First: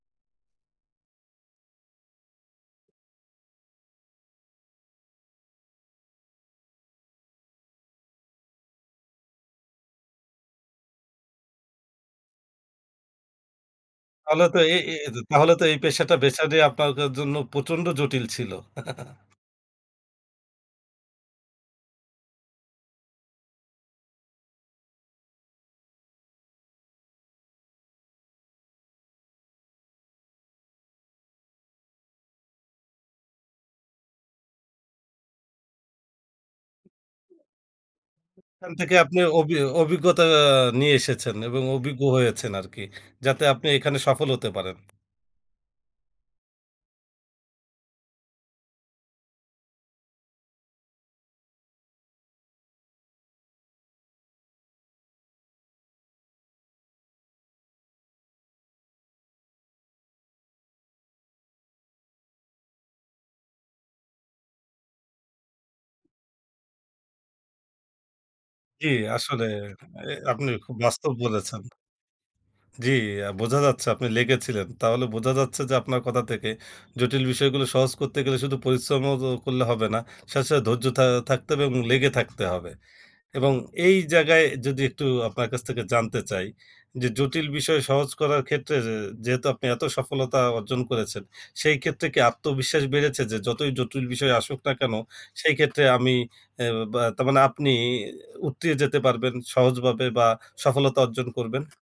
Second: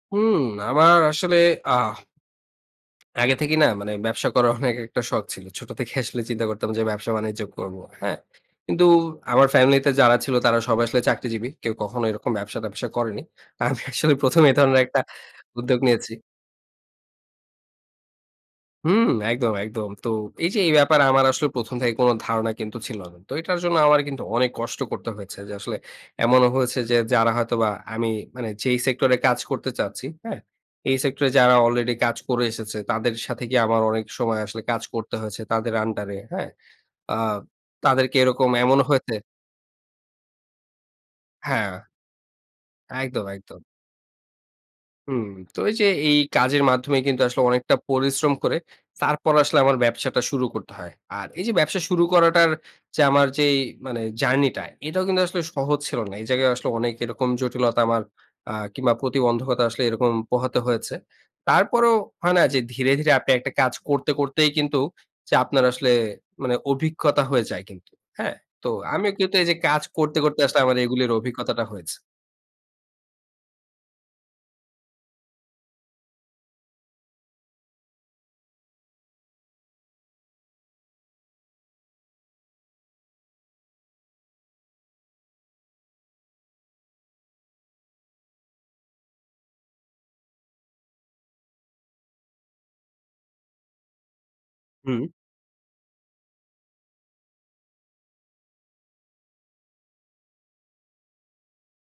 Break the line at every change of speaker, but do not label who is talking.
হুম, আমার আসলে, অ্যাহ আগে থেকেই না মানে ব্যবসা করার অনেক একটা শখ ছিল। ছোট থেকে আসলে চিন্তা করতাম যে ব্যবসা বাণিজ্য করব। হ্যাঁ। কিন্তু আমার ফ্যামিলি তে যারা ছিল তারা সবাই আসলে চাকরিজীবী। কেউ কখনো এরকম ব্যবসা-ট্যাবসা করেনি। আমি অ্যাকচুয়ালি ১ম
তাহলে
এ
তো এ
ধরনের
এই
একটা
এ, তাহলে তো এই
উদ্যোগ নিয়েছি।
পেশাটা বেছে নেয়া আপনার [unintelligible] জন্য প্রচন্ড জটিল ছিল।
হুম একদম, একদম। তো এই যে এই ব্যাপারে আমার আসলে ১ম থেকে কোন ধারণা কিন্তু ছিল না। তো এটার জন্য আমার কিন্তু অনেক কষ্ট করতে হয়েছে। যে আসলে এমনও হয়েছে যে যারা হয়তোবা আমি মানে যেই সেক্টর এ কাজ করতে চাচ্ছি, হ্যাঁ? এই সেক্টরে যারা অলরেডি কাজ করে এসেছে তাদের সাথে কি আমার অনেক সময় আসলে কাজ করতে হয়েছে তাদের আন্ডার এ, হ্যাঁ? অ্যা তাদেরকে এরকম
এখান
এমন
থেকে
হয়েছে
আপনি অভি অভিজ্ঞতা আ নিয়ে এসেছেন এবং
হ্যাঁ।
অভিজ্ঞ হয়েছেন আরকি।
একদম,
যাতে
একদম।
আপনি এখানে সফল হতে পারেন।
হুম, তো এই যে এই কাজের মাধ্যমে কিন্তু আসলে অনেকটা পরিশ্রম করে, তারপর আসলে আমার ব্যবসাটা শুরু করতে হয়। আর এই যে ব্যবসা শুরু করাটার যে আমার যেই মানে জার্নি টা এটাও কিন্তু আসলে সহজ ছিল না এই জায়গায় আসলে অনেক এরকম জটিলতা আমার অ্যা কিংবা প্রতিবন্ধকতা আসলে এরকম পোহাতে হয়েছে। তারপরেও হয় না যে ধীরে, ধীরে, আপনি একটা কাজ করতে, করতেই, কিন্তু যে আপনার আসলে মানে অভিজ্ঞতা হয়ে যায় কিন্তু। হ্যাঁ? তো
জী
আমিও কিন্তু
আসলে,
এই যে কাজ
এ
করতে, করতে,
আপনি
আসলে
খুব
আমার
বাস্তব
এগুলোর
বলেছেন
অভিজ্ঞতাটা হয়েছে।
জ্বি, আ বোঝা যাচ্ছে আপনি লেগেছিলেন। তাহলে বোঝা যাচ্ছে যে আপনার কথা থেকে জটিল বিষয়গুলো সহজ করতে গেলে শুধু পরিশ্রম ও করলে হবে না, সাথে, সাথে, ধৈর্য থা থাকতে হবে এবং লেগে থাকতে হবে। এবং এই জায়গায় যদি একটু আপনার কাছ থেকে জানতে চাই, যে জটিল বিষয় সহজ করার ক্ষেত্রে যে যেহেতু আপনি এত সফলতা অর্জন করেছেন। সেই ক্ষেত্রে কি আত্মবিশ্বাস বেড়েছে? যে যতই জটিল বিষয় আসুক না কেন
হুম।
সেই ক্ষেত্রে আমি অ্যা বা তার মানে আপনি উৎতিয়ে যেতে পারবেন সহজভাবে বা সফলতা অর্জন করবেন।